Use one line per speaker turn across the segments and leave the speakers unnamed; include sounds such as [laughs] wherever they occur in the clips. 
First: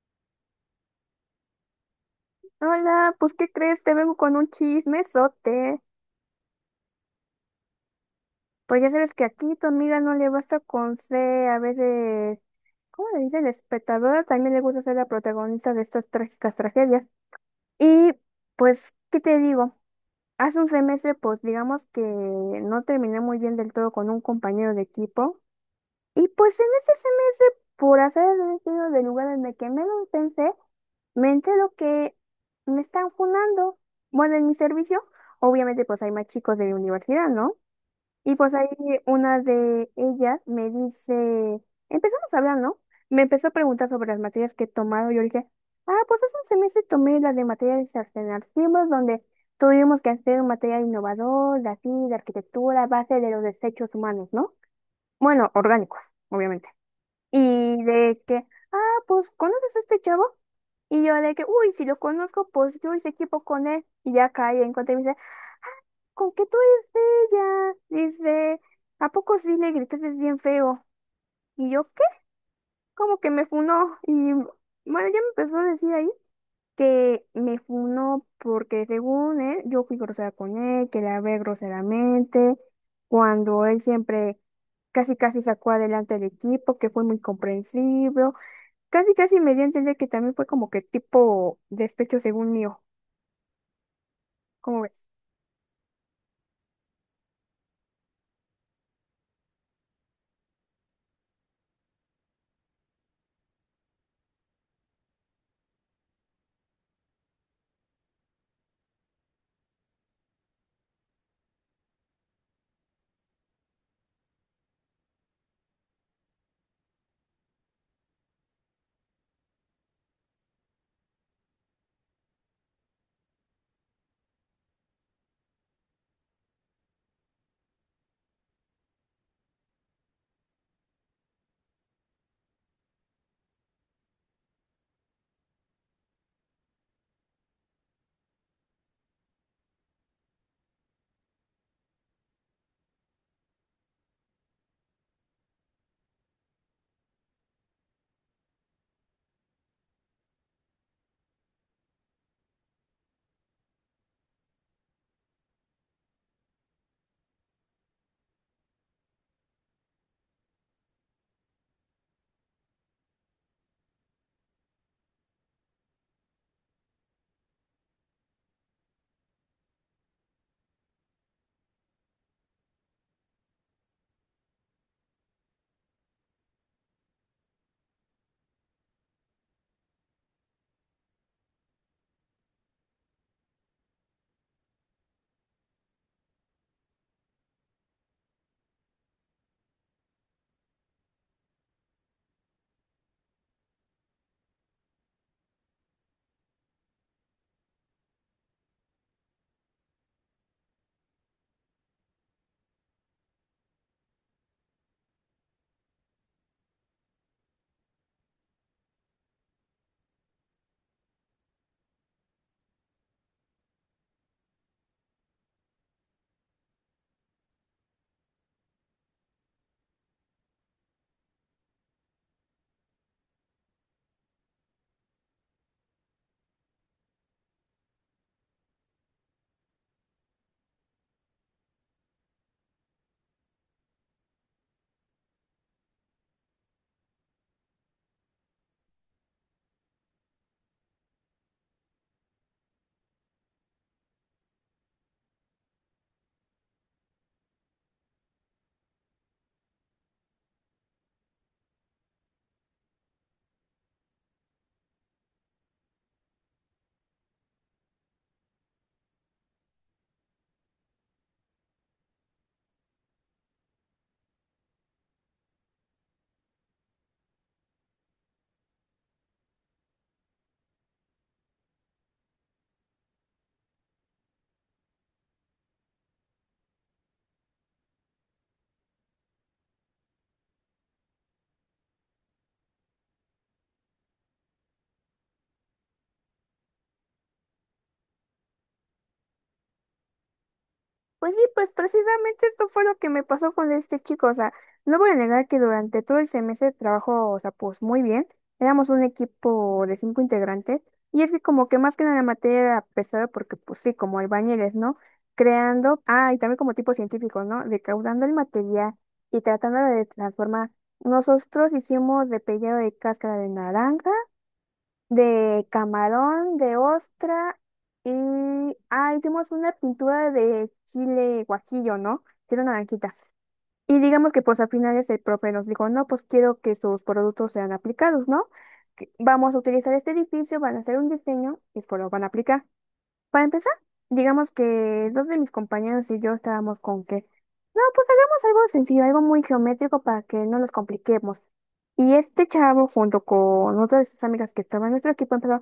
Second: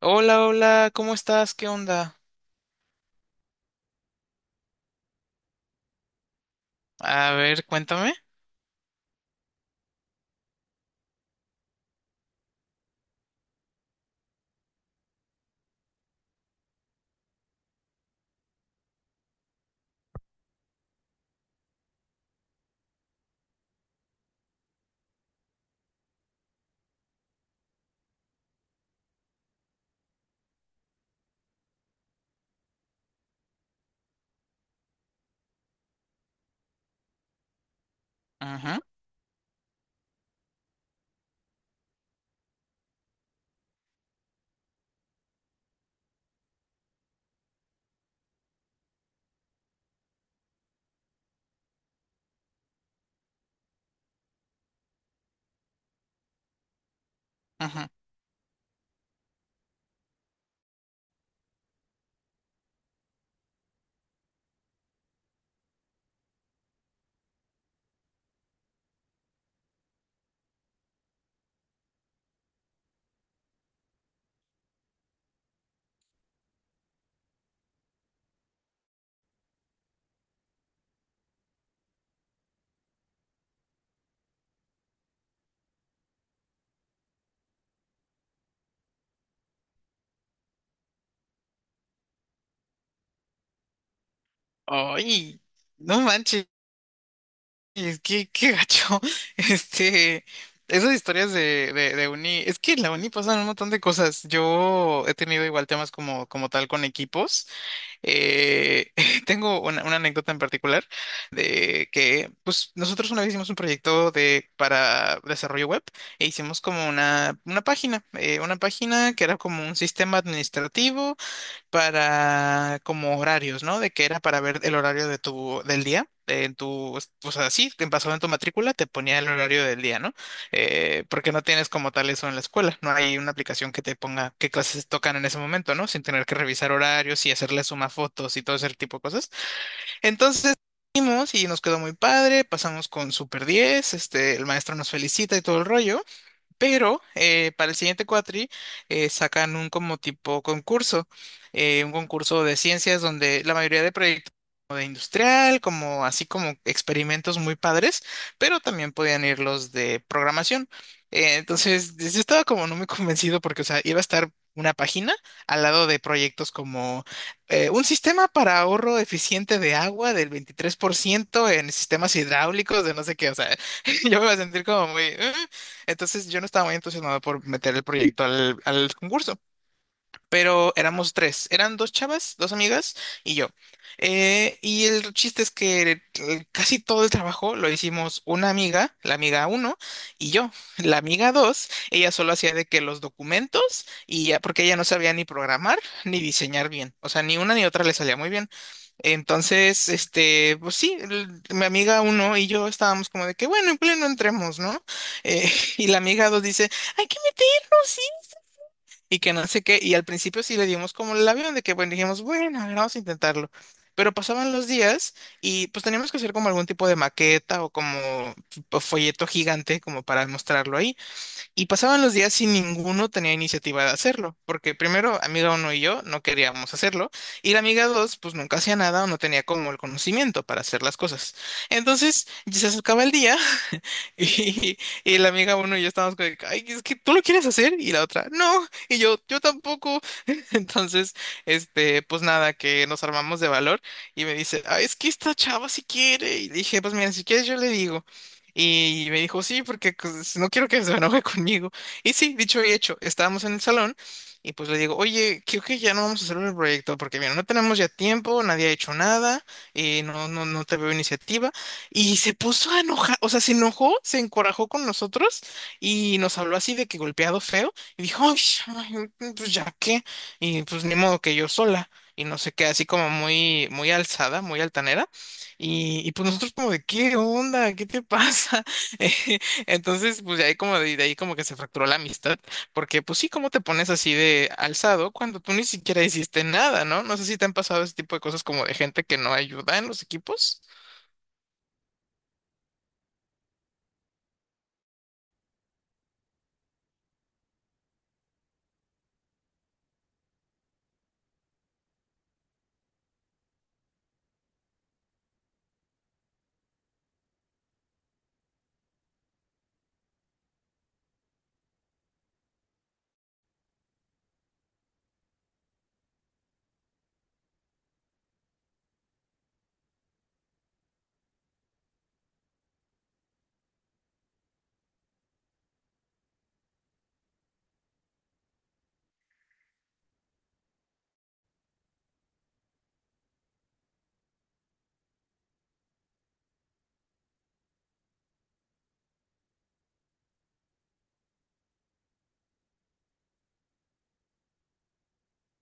Hola, hola, ¿cómo estás? ¿Qué onda?
Hola, pues ¿qué crees? Te vengo con un chismesote.
A ver, cuéntame.
Pues ya sabes que aquí tu amiga no le basta con ser a veces, ¿cómo le dicen? Espectadora, también le gusta ser la protagonista de estas trágicas tragedias. Y pues, ¿qué te digo? Hace un semestre, pues digamos que no terminé muy bien del todo con un compañero de equipo. Y pues en ese semestre, por hacer el destino del lugar en el que menos pensé, me entero que me están funando. Bueno, en mi servicio, obviamente pues hay más chicos de la universidad, ¿no? Y pues ahí
Ajá,
una de ellas me dice, empezamos a hablar, ¿no? Me empezó a preguntar sobre las materias que he tomado. Yo le dije, ah, pues hace un semestre tomé la de materiales alternativos, donde tuvimos que hacer un material innovador, de así, de arquitectura, a base de los desechos humanos, ¿no? Bueno, orgánicos, obviamente. Y
ajá.
de que, ah, pues, ¿conoces a este chavo? Y yo de que, uy, si lo conozco, pues yo hice equipo con él. Y ya cae en cuenta y me dice, ¿con qué tú eres de ella? Dice, ¿a poco sí le gritaste bien feo? Y yo, ¿qué? Como que me funó. Y bueno, ya me empezó a decir ahí que me funó porque según él, yo fui grosera con él, que la hablé groseramente, cuando él siempre casi casi sacó adelante el equipo, que fue muy comprensible. Casi, casi me dio a entender que también fue como que tipo despecho según mío. ¿Cómo ves?
Ay, no manches, qué gacho. [laughs] Este, esas historias de uni, es que en la uni pasan un montón de cosas. Yo he tenido igual temas como tal con equipos. Eh, [laughs] tengo una anécdota en particular de que, pues, nosotros una vez hicimos un proyecto para desarrollo web e hicimos como una página que era como un sistema administrativo para como horarios, ¿no? De que era para ver el horario de tu del día. En tu, o sea, sí, te pasado en tu matrícula, te ponía el horario del día, ¿no? Porque no tienes como tal eso en la escuela. No hay una aplicación que te ponga qué clases tocan en ese momento, ¿no? Sin tener que revisar horarios y hacerle suma fotos y todo ese tipo de cosas. Entonces, fuimos y nos quedó muy padre, pasamos con Super 10, este, el maestro nos felicita y todo el rollo. Pero para el siguiente cuatri sacan un como tipo concurso, un concurso de ciencias donde la mayoría de proyectos como de industrial, como así como experimentos muy padres, pero también podían ir los de programación. Entonces, yo estaba como no muy convencido porque, o sea, iba a estar una página al lado de proyectos como un sistema para ahorro eficiente de agua del 23% en sistemas hidráulicos, de no sé qué, o sea, [laughs] yo me iba a sentir como muy...". Entonces yo no estaba muy entusiasmado por meter el proyecto al concurso, pero éramos tres, eran dos chavas, dos amigas y yo. Y el chiste es que casi todo el trabajo lo hicimos una amiga, la amiga uno, y yo, la amiga dos, ella solo hacía de que los documentos y ya, porque ella no sabía ni programar ni diseñar bien, o sea, ni una ni otra le salía muy bien. Entonces, este, pues sí, mi amiga uno y yo estábamos como de que, bueno, en pleno entremos, ¿no? Eh, [laughs] y la amiga dos dice, hay que meternos, sí. Y que no sé qué. Y al principio sí le dimos como el avión de que, bueno, dijimos, bueno, a ver, vamos a intentarlo. Pero pasaban los días y pues teníamos que hacer como algún tipo de maqueta o como folleto gigante como para mostrarlo ahí. Y pasaban los días sin ninguno tenía iniciativa de hacerlo, porque primero, amiga uno y yo no queríamos hacerlo, y la amiga dos, pues nunca hacía nada o no tenía como el conocimiento para hacer las cosas. Entonces, ya se acercaba el día. [laughs] Y, y la amiga uno y yo estábamos como, de que, ay, es que tú lo quieres hacer y la otra, no, y yo tampoco. [laughs] Entonces, este, pues nada, que nos armamos de valor y me dice, ay, es que esta chava si quiere. Y dije, pues mira, si quieres yo le digo. Y me dijo, sí, porque pues, si no quiero que se enoje conmigo. Y sí, dicho y hecho, estábamos en el salón y pues le digo, oye, creo que ya no vamos a hacer el proyecto porque mira, no tenemos ya tiempo, nadie ha hecho nada, y no, no, no te veo iniciativa. Y se puso a enojar, o sea, se enojó, se encorajó con nosotros y nos habló así de que golpeado feo. Y dijo, "Ay, ay, pues ya qué. Y pues ni modo que yo sola. Y no sé qué, así como muy, muy alzada, muy altanera. Y pues nosotros como de, ¿qué onda? ¿Qué te pasa? [laughs] Eh, Entonces, pues de ahí como de ahí como que se fracturó la amistad. Porque pues sí, ¿cómo te pones así de alzado cuando tú ni siquiera hiciste nada, ¿no? No sé si te han pasado ese tipo de cosas como de gente que no ayuda en los equipos.
Pues sí, pues precisamente esto fue lo que me pasó con este chico. O sea, no voy a negar que durante todo el semestre de trabajo, o sea, pues muy bien. Éramos un equipo de cinco integrantes. Y es que como que más que nada la materia era pesada porque, pues sí, como albañiles, ¿no? Creando, ah, y también como tipo científicos, ¿no? Decaudando el material y tratándolo de transformar. Nosotros hicimos de pellejo de cáscara de naranja de camarón, de ostra y... ah, hicimos una pintura de chile guajillo, ¿no? Que Era naranjita. Y digamos que pues al final ese profe nos dijo, no, pues quiero que sus productos sean aplicados, ¿no? Que Vamos a utilizar este edificio, van a hacer un diseño y pues lo van a aplicar. Para empezar, digamos que dos de mis compañeros y yo estábamos con que, no, pues hagamos algo sencillo, algo muy geométrico para que no nos compliquemos. Y este chavo, junto con otras de sus amigas que estaban en nuestro equipo, empezó, no,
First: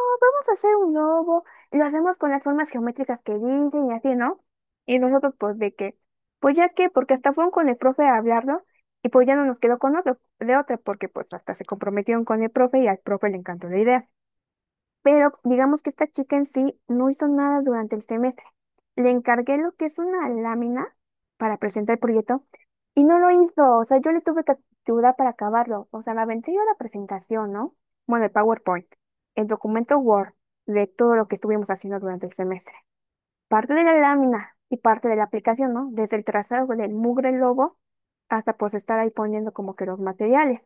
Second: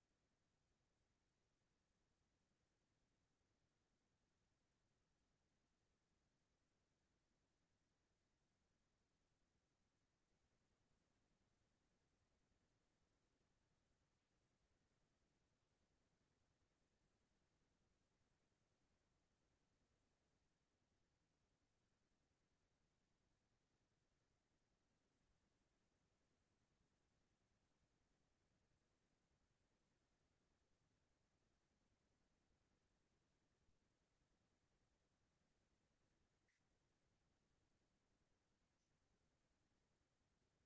vamos a hacer un globo, y lo hacemos con las formas geométricas que dicen y así, ¿no? Y nosotros, pues, de que, pues ya que, porque hasta fueron con el profe a hablarlo, y pues ya no nos quedó con otro, de otra, porque pues hasta se comprometieron con el profe y al profe le encantó la idea. Pero digamos que esta chica en sí no hizo nada durante el semestre. Le encargué lo que es una lámina para presentar el proyecto y no lo hizo. O sea, yo le tuve que ayudar para acabarlo. O sea, la aventé yo la presentación, ¿no? Bueno, el PowerPoint, el documento Word de todo lo que estuvimos haciendo durante el semestre. Parte de la lámina y parte de la aplicación, ¿no? Desde el trazado del mugre logo hasta pues estar ahí poniendo como que los materiales.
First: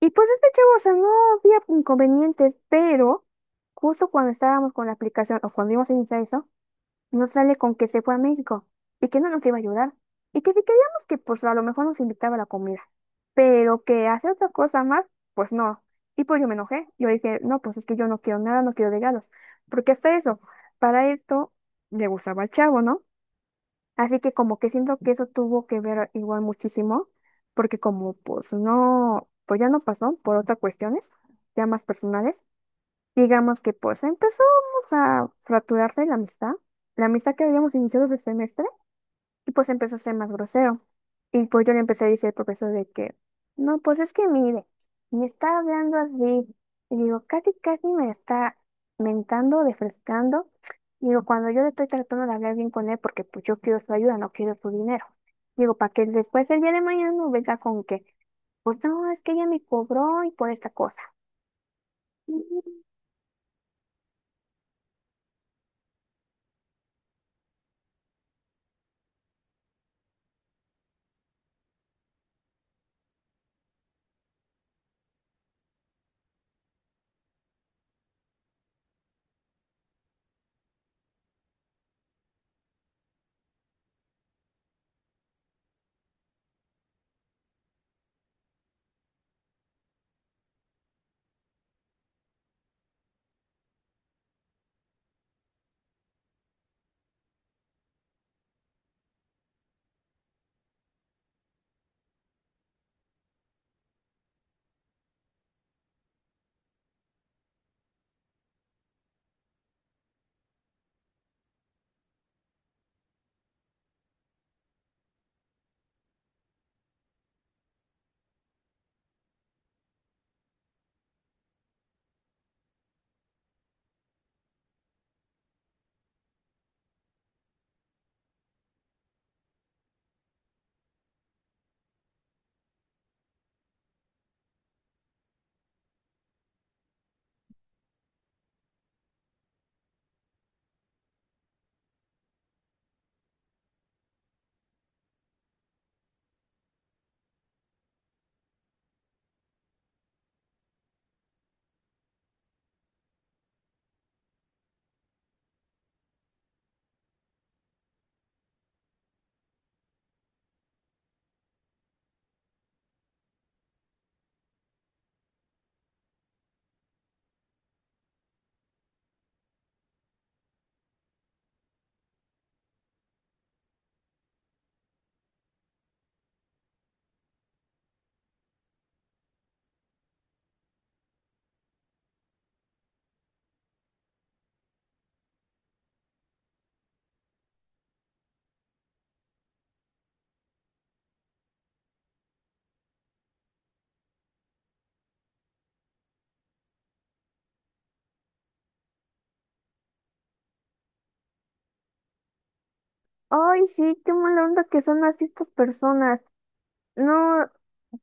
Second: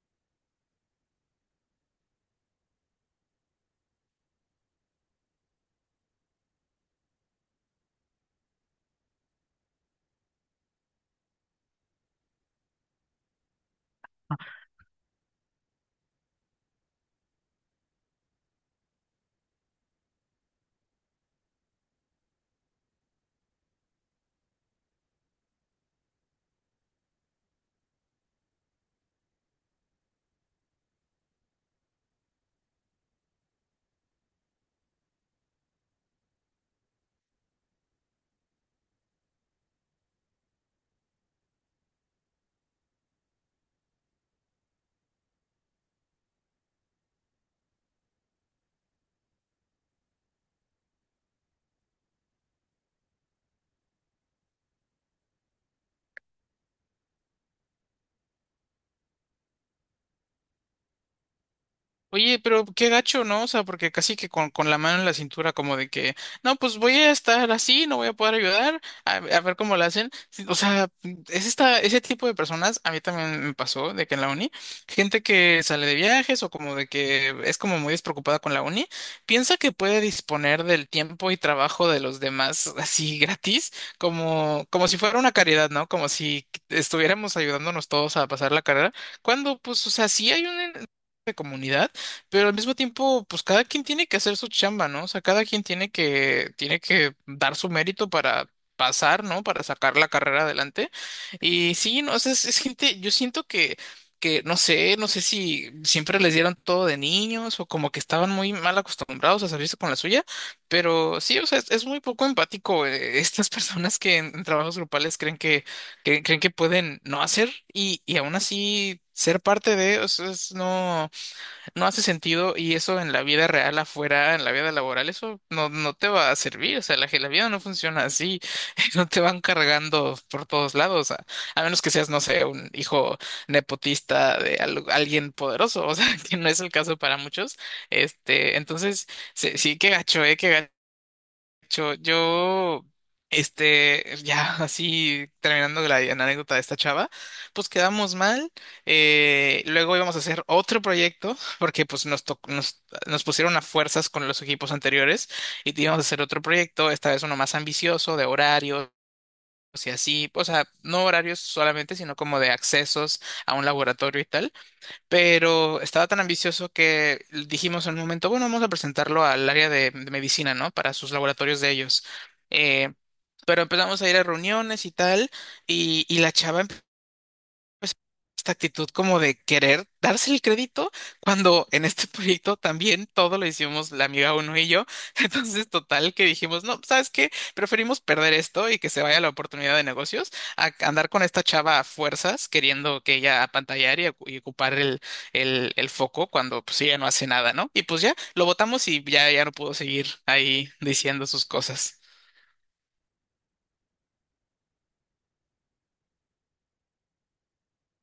Y pues este chavo, o sea, no había inconvenientes, pero justo cuando estábamos con la aplicación o cuando íbamos a iniciar eso, nos sale con que se fue a México y que no nos iba a ayudar. Y que si queríamos que pues a lo mejor nos invitaba a la comida, pero que hacer otra cosa más, pues no. Y pues yo me enojé, yo dije, no, pues es que yo no quiero nada, no quiero regalos, porque hasta eso, para esto le gustaba al chavo, ¿no? Así que como que siento que eso tuvo que ver igual muchísimo, porque como pues no, pues ya no pasó por otras cuestiones, ya más personales, digamos que pues empezamos a fracturarse la amistad que habíamos iniciado ese semestre, y pues empezó a ser más grosero. Y pues yo le empecé a decir al profesor de que, no, pues es que mire, me está hablando así. Y digo, casi, casi me está mentando, refrescando. Digo, cuando yo le estoy tratando de hablar bien con él, porque pues yo quiero su ayuda, no quiero su dinero. Digo, para que después el día de mañana no venga con que, pues no, es que ella me cobró y por esta cosa.
Oye, pero qué gacho, ¿no? O sea, porque casi que con la mano en la cintura, como de que, no, pues voy a estar así, no voy a poder ayudar, a ver cómo lo hacen. Sí, o sea, es esta, ese tipo de personas, a mí también me pasó de que en la uni, gente que sale de viajes o como de que es como muy despreocupada con la uni, piensa que puede disponer del tiempo y trabajo de los demás así gratis, como si fuera una caridad, ¿no? Como si estuviéramos ayudándonos todos a pasar la carrera, cuando, pues, o sea, sí hay un de comunidad, pero al mismo tiempo, pues cada quien tiene que hacer su chamba, ¿no? O sea, cada quien tiene que dar su mérito para pasar, ¿no? Para sacar la carrera adelante. Y sí, no, o sea, es gente, yo siento que no sé si siempre les dieron todo de niños o como que estaban muy mal acostumbrados a salirse con la suya, pero sí, o sea, es muy poco empático, [laughs] estas personas que en trabajos grupales creen que pueden no hacer y aún así ser parte de, o sea, es no hace sentido y eso en la vida real afuera, en la vida laboral, eso no te va a servir, o sea, la vida no funciona así, [laughs] no te van cargando por todos lados, a menos que seas, no sé, un hijo nepotista de alguien poderoso, o sea, [laughs] que no es el caso para muchos, este, entonces, sí, sí, qué gacho yo, este, ya. [laughs] Así terminando la anécdota de esta chava, pues quedamos mal. Luego íbamos a hacer otro proyecto, [laughs] porque pues nos pusieron a fuerzas con los equipos anteriores y íbamos a hacer otro proyecto, esta vez uno más ambicioso, de horarios y así, o sea, no horarios solamente, sino como de accesos a un laboratorio y tal, pero estaba tan ambicioso que dijimos en un momento, bueno, vamos a presentarlo al área de medicina, ¿no? Para sus laboratorios de ellos. Eh, pero empezamos a ir a reuniones y tal, y la chava pues, esta actitud como de querer darse el crédito cuando en este [laughs] proyecto también todo lo hicimos la amiga uno y yo. [laughs] Entonces, total que dijimos, no, ¿sabes qué? Preferimos perder esto y que se vaya la oportunidad de negocios a andar con esta chava a fuerzas queriendo que ella apantallar y ocupar el foco cuando pues ella no hace nada, ¿no? Y pues ya lo votamos y ya no pudo seguir ahí diciendo sus cosas.
Ay, sí, qué mala onda que son así estas personas. No,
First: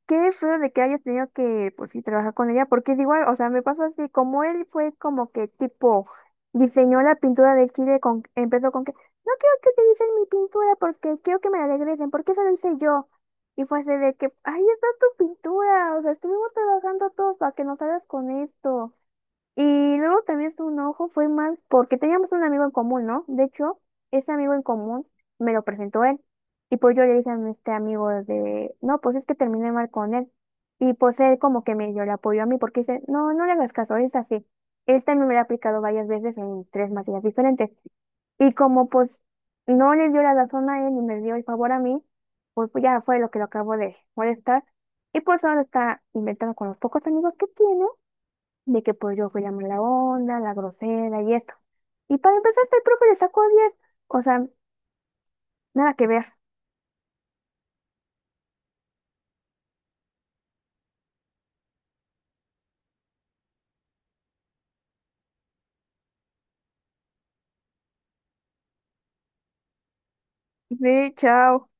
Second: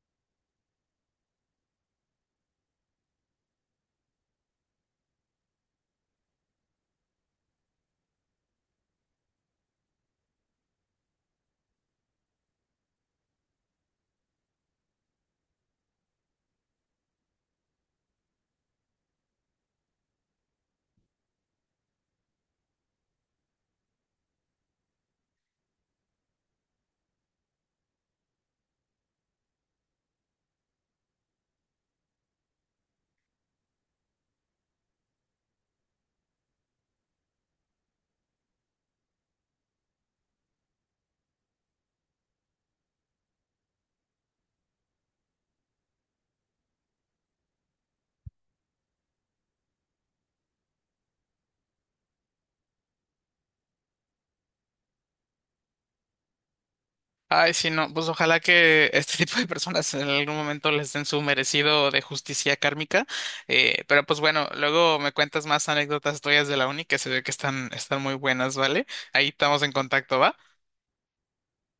qué feo de que hayas tenido que, pues sí, trabajar con ella, porque es igual, o sea, me pasa así, como él fue como que tipo, diseñó la pintura del Chile, con, empezó con que, no quiero que utilicen mi pintura porque quiero que me la regresen, porque eso lo hice yo. Y fue así de que, ahí está tu pintura, o sea, estuvimos trabajando todos para que nos hagas con esto. Y luego también su enojo fue más porque teníamos un amigo en común, ¿no? De hecho, ese amigo en común me lo presentó él. Y pues yo le dije a este amigo de, no, pues es que terminé mal con él. Y pues él como que medio le apoyó a mí porque dice, no, no le hagas caso, es así. Él también me lo ha aplicado varias veces en tres materias diferentes. Y como pues no le dio la razón a él ni me dio el favor a mí, pues ya fue lo que lo acabo de molestar. Y pues ahora está inventando con los pocos amigos que tiene de que pues yo fui la mala onda, la grosera y esto. Y para empezar, hasta el profe le sacó 10. O sea, nada que ver.
Ay, sí, no, pues ojalá que este [laughs] tipo de personas en algún momento les den su merecido de justicia kármica. Pero pues bueno, luego me cuentas más anécdotas tuyas de la uni que se ve que están muy buenas, ¿vale? Ahí estamos en contacto, ¿va?
Ve, chao.